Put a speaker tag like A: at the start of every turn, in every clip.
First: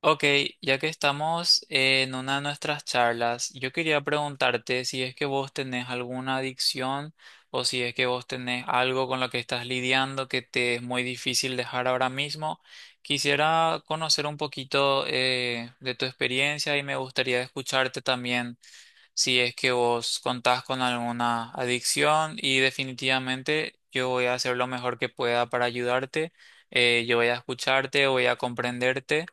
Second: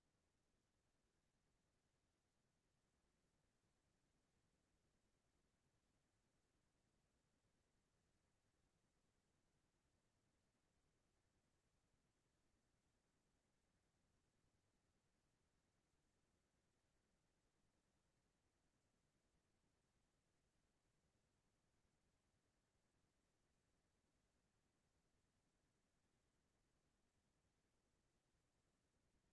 A: Ok, ya que estamos en una de nuestras charlas, yo quería preguntarte si es que vos tenés alguna adicción o si es que vos tenés algo con lo que estás lidiando que te es muy difícil dejar ahora mismo. Quisiera conocer un poquito de tu experiencia y me gustaría escucharte también si es que vos contás con alguna adicción y definitivamente yo voy a hacer lo mejor que pueda para ayudarte. Yo voy a escucharte, voy a comprenderte,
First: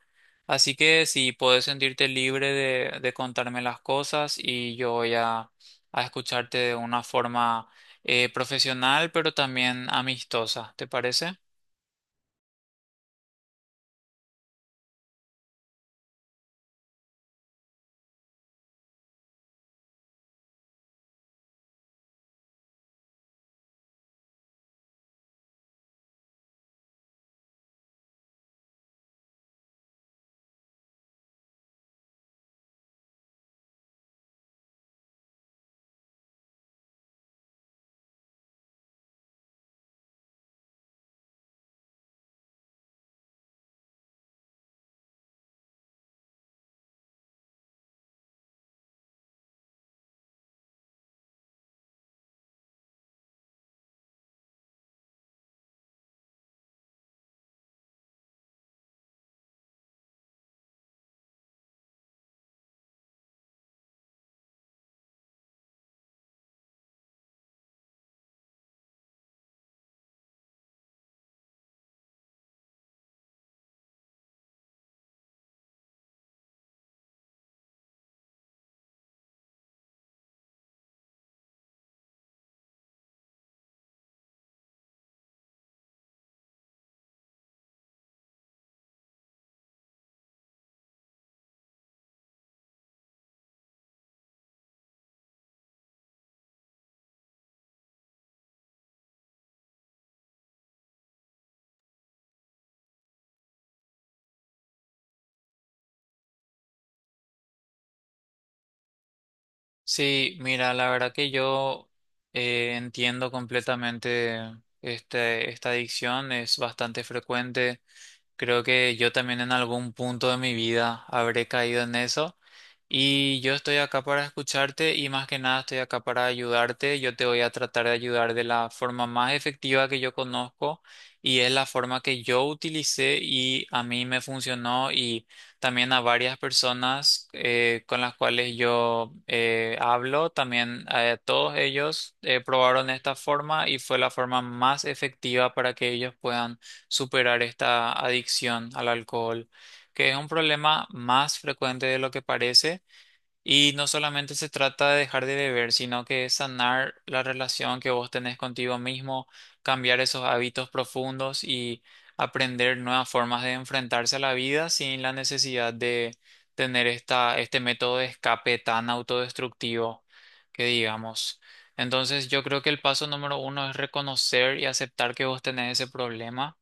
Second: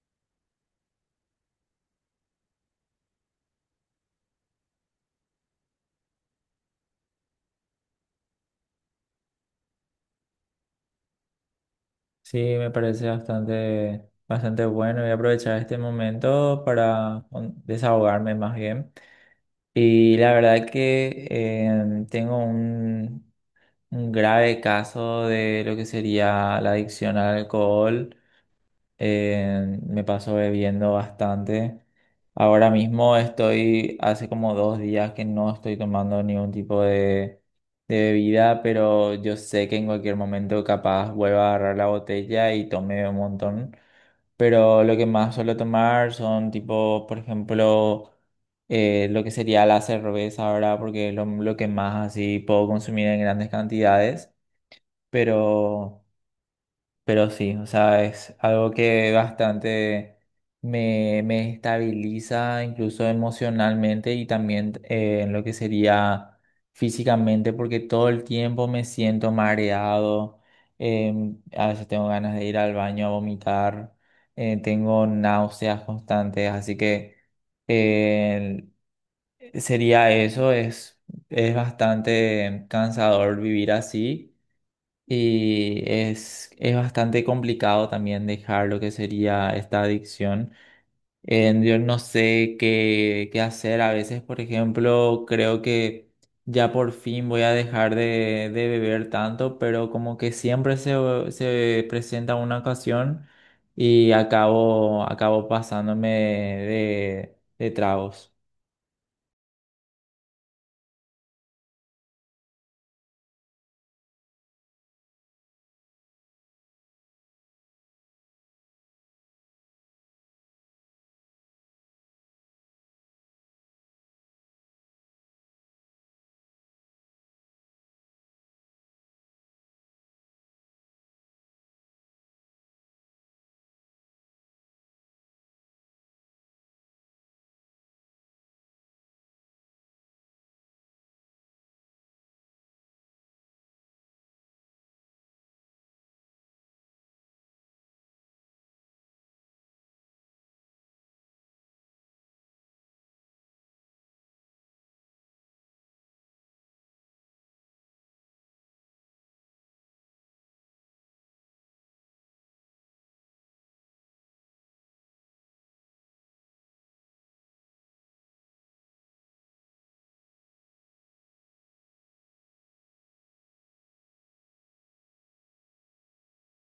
A: así que si puedes sentirte libre de contarme las cosas y yo voy a escucharte de una forma profesional, pero también amistosa, ¿te parece?
B: Sí, me parece bastante bueno. Voy a aprovechar este momento para desahogarme más bien. Y la verdad que tengo un grave caso de lo que sería la adicción al alcohol. Me paso bebiendo bastante. Ahora mismo estoy, hace como dos días que no estoy tomando ningún de bebida, pero yo sé que en cualquier momento capaz vuelva a agarrar la botella y tome un montón. Pero lo que más suelo tomar son tipo, por ejemplo, lo que sería la cerveza ahora, porque es lo que más así puedo consumir en grandes cantidades. Pero... Pero sí, o sea, es algo que bastante me estabiliza incluso emocionalmente y también en lo que sería físicamente, porque todo el tiempo me siento mareado, eh, a veces tengo ganas de ir al baño a vomitar, tengo náuseas constantes, así que eh, sería eso, es bastante cansador vivir así. Y es bastante complicado también dejar lo que sería esta adicción. Yo no sé qué hacer. A veces, por ejemplo, creo que ya por fin voy a dejar de beber tanto, pero como que siempre se presenta una ocasión y acabo pasándome de tragos.
A: Sí, mira, la verdad que yo entiendo completamente esta adicción, es bastante frecuente. Creo que yo también en algún punto de mi vida habré caído en eso y yo estoy acá para escucharte y más que nada estoy acá para ayudarte. Yo te voy a tratar de ayudar de la forma más efectiva que yo conozco, y es la forma que yo utilicé y a mí me funcionó, y también a varias personas con las cuales yo hablo, también a todos ellos probaron esta forma y fue la forma más efectiva para que ellos puedan superar esta adicción al alcohol, que es un problema más frecuente de lo que parece. Y no solamente se trata de dejar de beber, sino que es sanar la relación que vos tenés contigo mismo, cambiar esos hábitos profundos y aprender nuevas formas de enfrentarse a la vida sin la necesidad de tener este método de escape tan autodestructivo, que digamos. Entonces yo creo que el paso número uno es reconocer y aceptar que vos tenés ese problema,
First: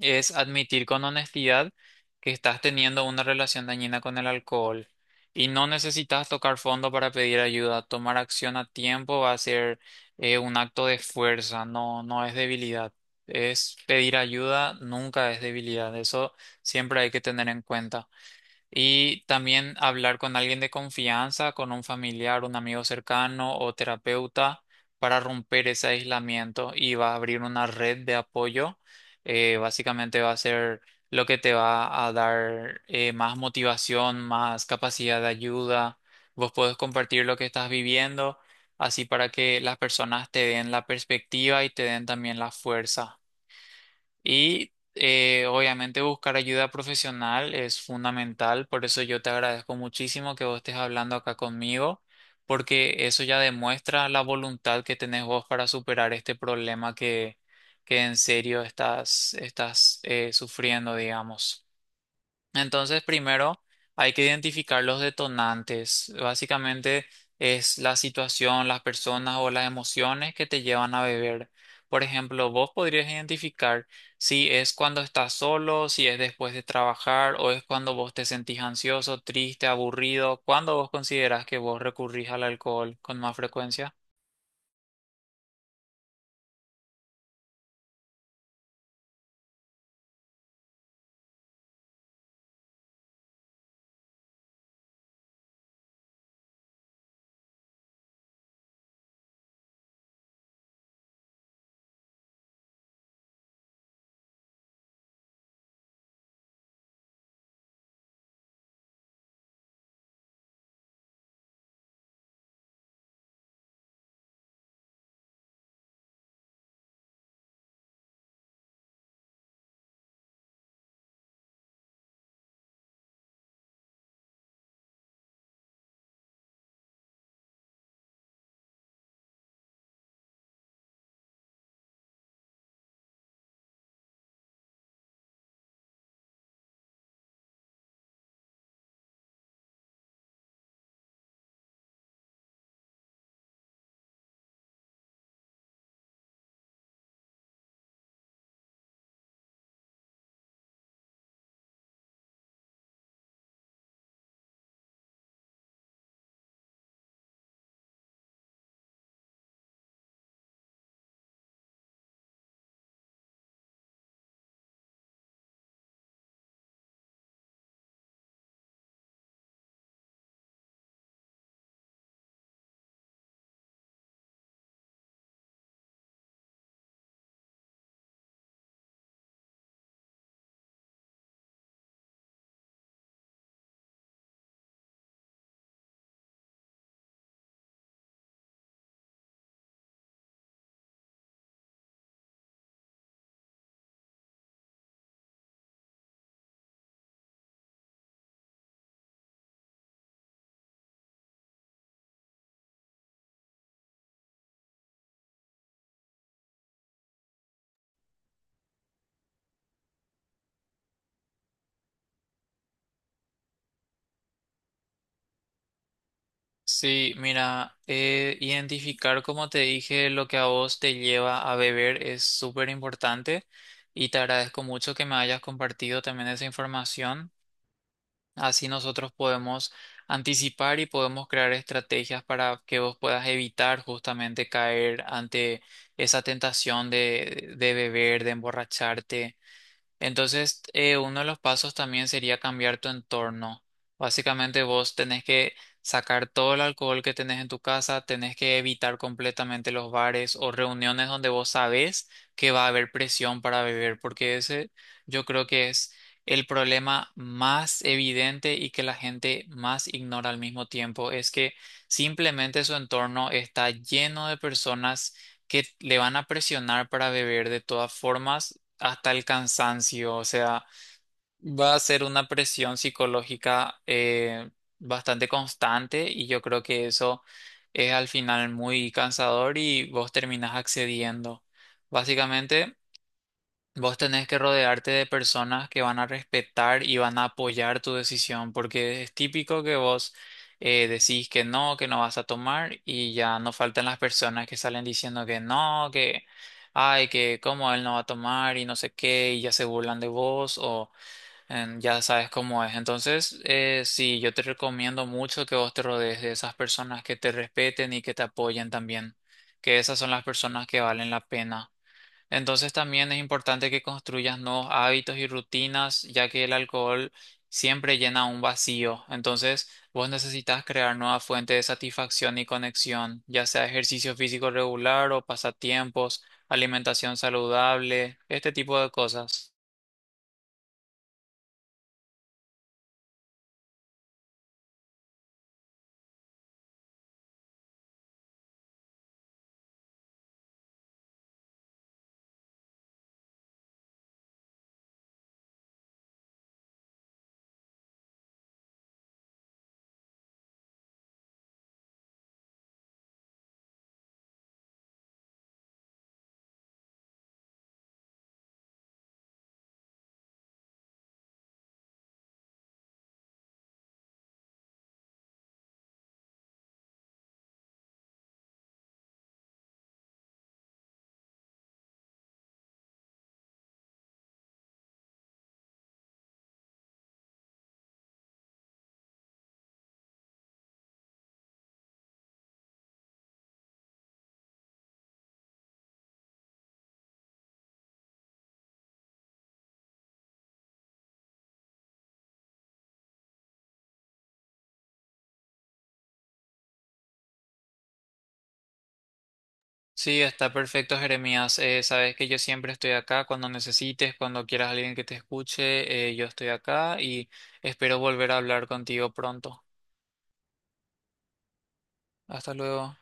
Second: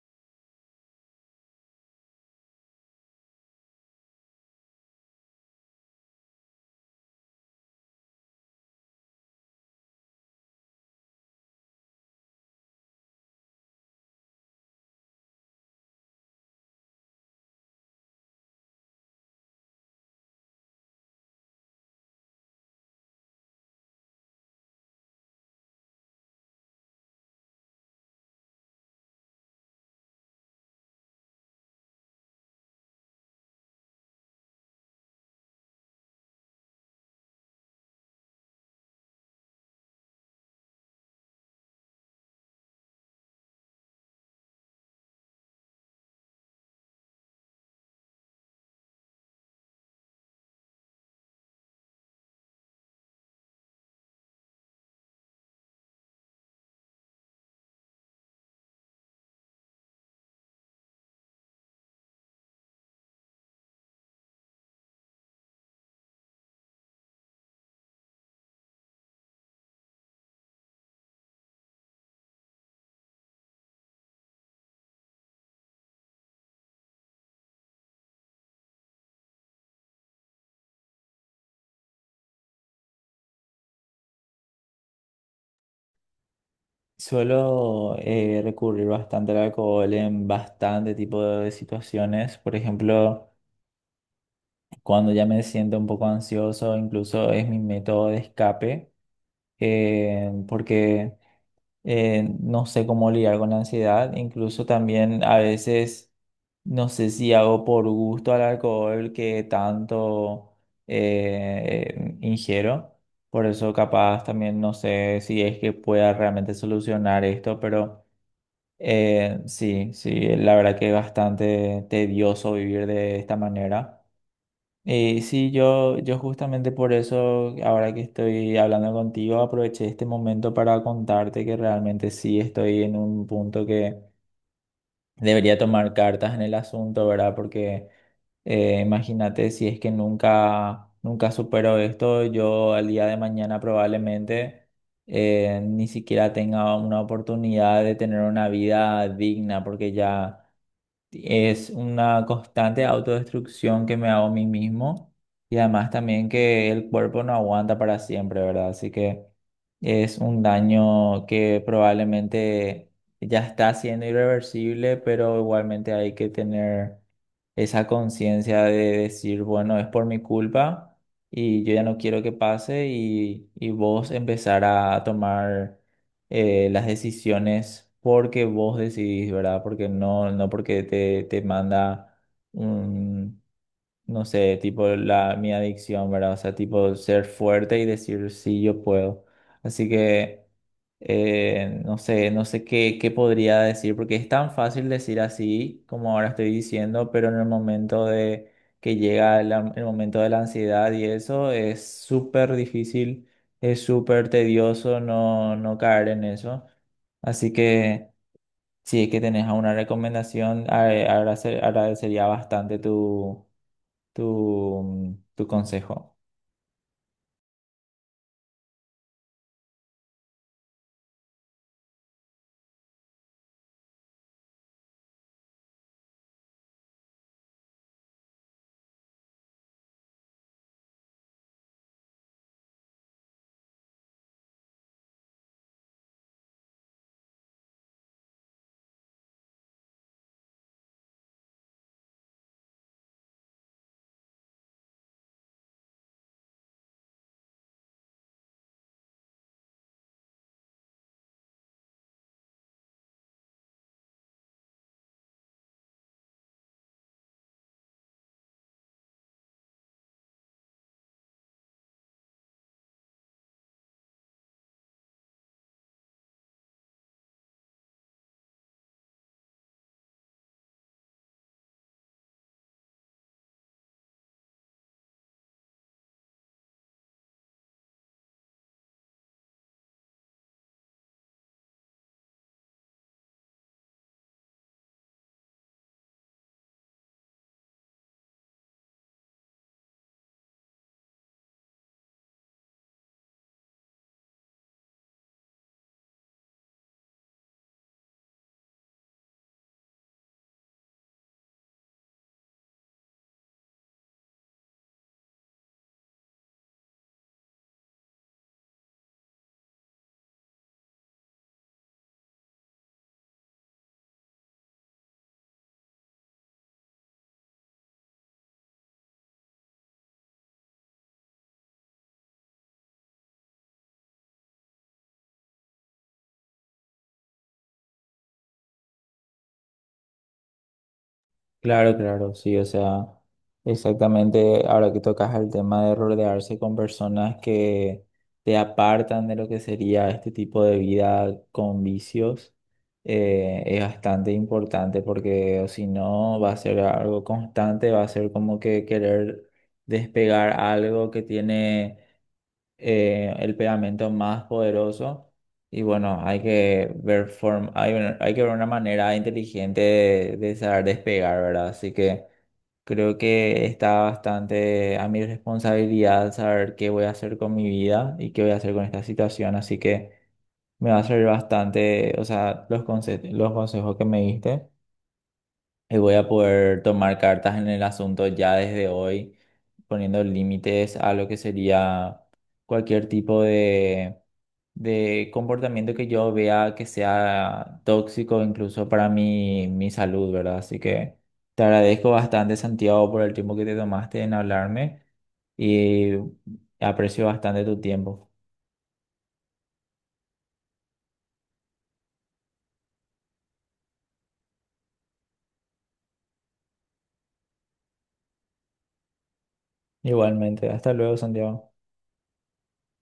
A: es admitir con honestidad que estás teniendo una relación dañina con el alcohol y no necesitas tocar fondo para pedir ayuda. Tomar acción a tiempo va a ser un acto de fuerza, no, no es debilidad. Es pedir ayuda, nunca es debilidad. Eso siempre hay que tener en cuenta. Y también hablar con alguien de confianza, con un familiar, un amigo cercano o terapeuta, para romper ese aislamiento y va a abrir una red de apoyo. Básicamente va a ser lo que te va a dar más motivación, más capacidad de ayuda. Vos podés compartir lo que estás viviendo, así para que las personas te den la perspectiva y te den también la fuerza. Y obviamente buscar ayuda profesional es fundamental, por eso yo te agradezco muchísimo que vos estés hablando acá conmigo, porque eso ya demuestra la voluntad que tenés vos para superar este problema, que en serio estás, estás sufriendo, digamos. Entonces, primero hay que identificar los detonantes. Básicamente es la situación, las personas o las emociones que te llevan a beber. Por ejemplo, vos podrías identificar si es cuando estás solo, si es después de trabajar o es cuando vos te sentís ansioso, triste, aburrido, cuando vos considerás que vos recurrís al alcohol con más frecuencia.
B: Suelo recurrir bastante al alcohol en bastante tipo de situaciones. Por ejemplo, cuando ya me siento un poco ansioso, incluso es mi método de escape, porque no sé cómo lidiar con la ansiedad. Incluso también a veces, no sé si hago por gusto al alcohol que tanto ingiero. Por eso capaz también no sé si es que pueda realmente solucionar esto, pero sí, sí, la verdad que es bastante tedioso vivir de esta manera. Sí, yo justamente por eso, ahora que estoy hablando contigo, aproveché este momento para contarte que realmente sí estoy en un punto que debería tomar cartas en el asunto, ¿verdad? Porque imagínate si es que nunca supero esto, yo al día de mañana probablemente ni siquiera tenga una oportunidad de tener una vida digna, porque ya... Es una constante autodestrucción que me hago a mí mismo y además también que el cuerpo no aguanta para siempre, ¿verdad? Así que es un daño que probablemente ya está siendo irreversible, pero igualmente hay que tener esa conciencia de decir, bueno, es por mi culpa y yo ya no quiero que pase y vos empezar a tomar las decisiones porque vos decidís, ¿verdad? Porque no, no porque te manda no sé, tipo mi adicción, ¿verdad? O sea, tipo ser fuerte y decir, sí, yo puedo. Así que, no sé, no sé qué podría decir, porque es tan fácil decir así como ahora estoy diciendo, pero en el momento de que llega el momento de la ansiedad y eso es súper difícil, es súper tedioso no caer en eso. Así que, si es que tenés alguna recomendación, agradecería bastante tu consejo.
A: Sí, mira, identificar, como te dije, lo que a vos te lleva a beber es súper importante, y te agradezco mucho que me hayas compartido también esa información. Así nosotros podemos anticipar y podemos crear estrategias para que vos puedas evitar justamente caer ante esa tentación de beber, de emborracharte. Entonces, uno de los pasos también sería cambiar tu entorno. Básicamente vos tenés que sacar todo el alcohol que tenés en tu casa, tenés que evitar completamente los bares o reuniones donde vos sabés que va a haber presión para beber, porque ese yo creo que es el problema más evidente y que la gente más ignora al mismo tiempo, es que simplemente su entorno está lleno de personas que le van a presionar para beber de todas formas hasta el cansancio, o sea, va a ser una presión psicológica bastante constante, y yo creo que eso es al final muy cansador y vos terminás accediendo. Básicamente, vos tenés que rodearte de personas que van a respetar y van a apoyar tu decisión, porque es típico que vos decís que no vas a tomar, y ya no faltan las personas que salen diciendo que no, que, ay, que cómo él no va a tomar y no sé qué, y ya se burlan de vos o ya sabes cómo es. Entonces, sí, yo te recomiendo mucho que vos te rodees de esas personas que te respeten y que te apoyen también, que esas son las personas que valen la pena. Entonces también es importante que construyas nuevos hábitos y rutinas, ya que el alcohol siempre llena un vacío. Entonces vos necesitas crear nueva fuente de satisfacción y conexión, ya sea ejercicio físico regular o pasatiempos, alimentación saludable, este tipo de cosas.
B: Claro, claro, sí, o sea, exactamente ahora que tocas el tema de rodearse con personas que te apartan de lo que sería este tipo de vida con vicios, es bastante importante porque o si no va a ser algo constante, va a ser como que querer despegar algo que tiene el pegamento más poderoso. Y bueno, hay que ver una manera inteligente de saber despegar, ¿verdad? Así que creo que está bastante a mi responsabilidad saber qué voy a hacer con mi vida y qué voy a hacer con esta situación. Así que me va a servir bastante, o sea, los los consejos que me diste. Y voy a poder tomar cartas en el asunto ya desde hoy, poniendo límites a lo que sería cualquier de comportamiento que yo vea que sea tóxico, incluso para mi salud, ¿verdad? Así que te agradezco bastante, Santiago, por el tiempo que te tomaste en hablarme y aprecio bastante tu tiempo.
A: Sí, está perfecto, Jeremías. Sabes que yo siempre estoy acá cuando necesites, cuando quieras alguien que te escuche. Yo estoy acá y espero volver a hablar contigo pronto.
B: Igualmente, hasta luego, Santiago.
A: Hasta luego.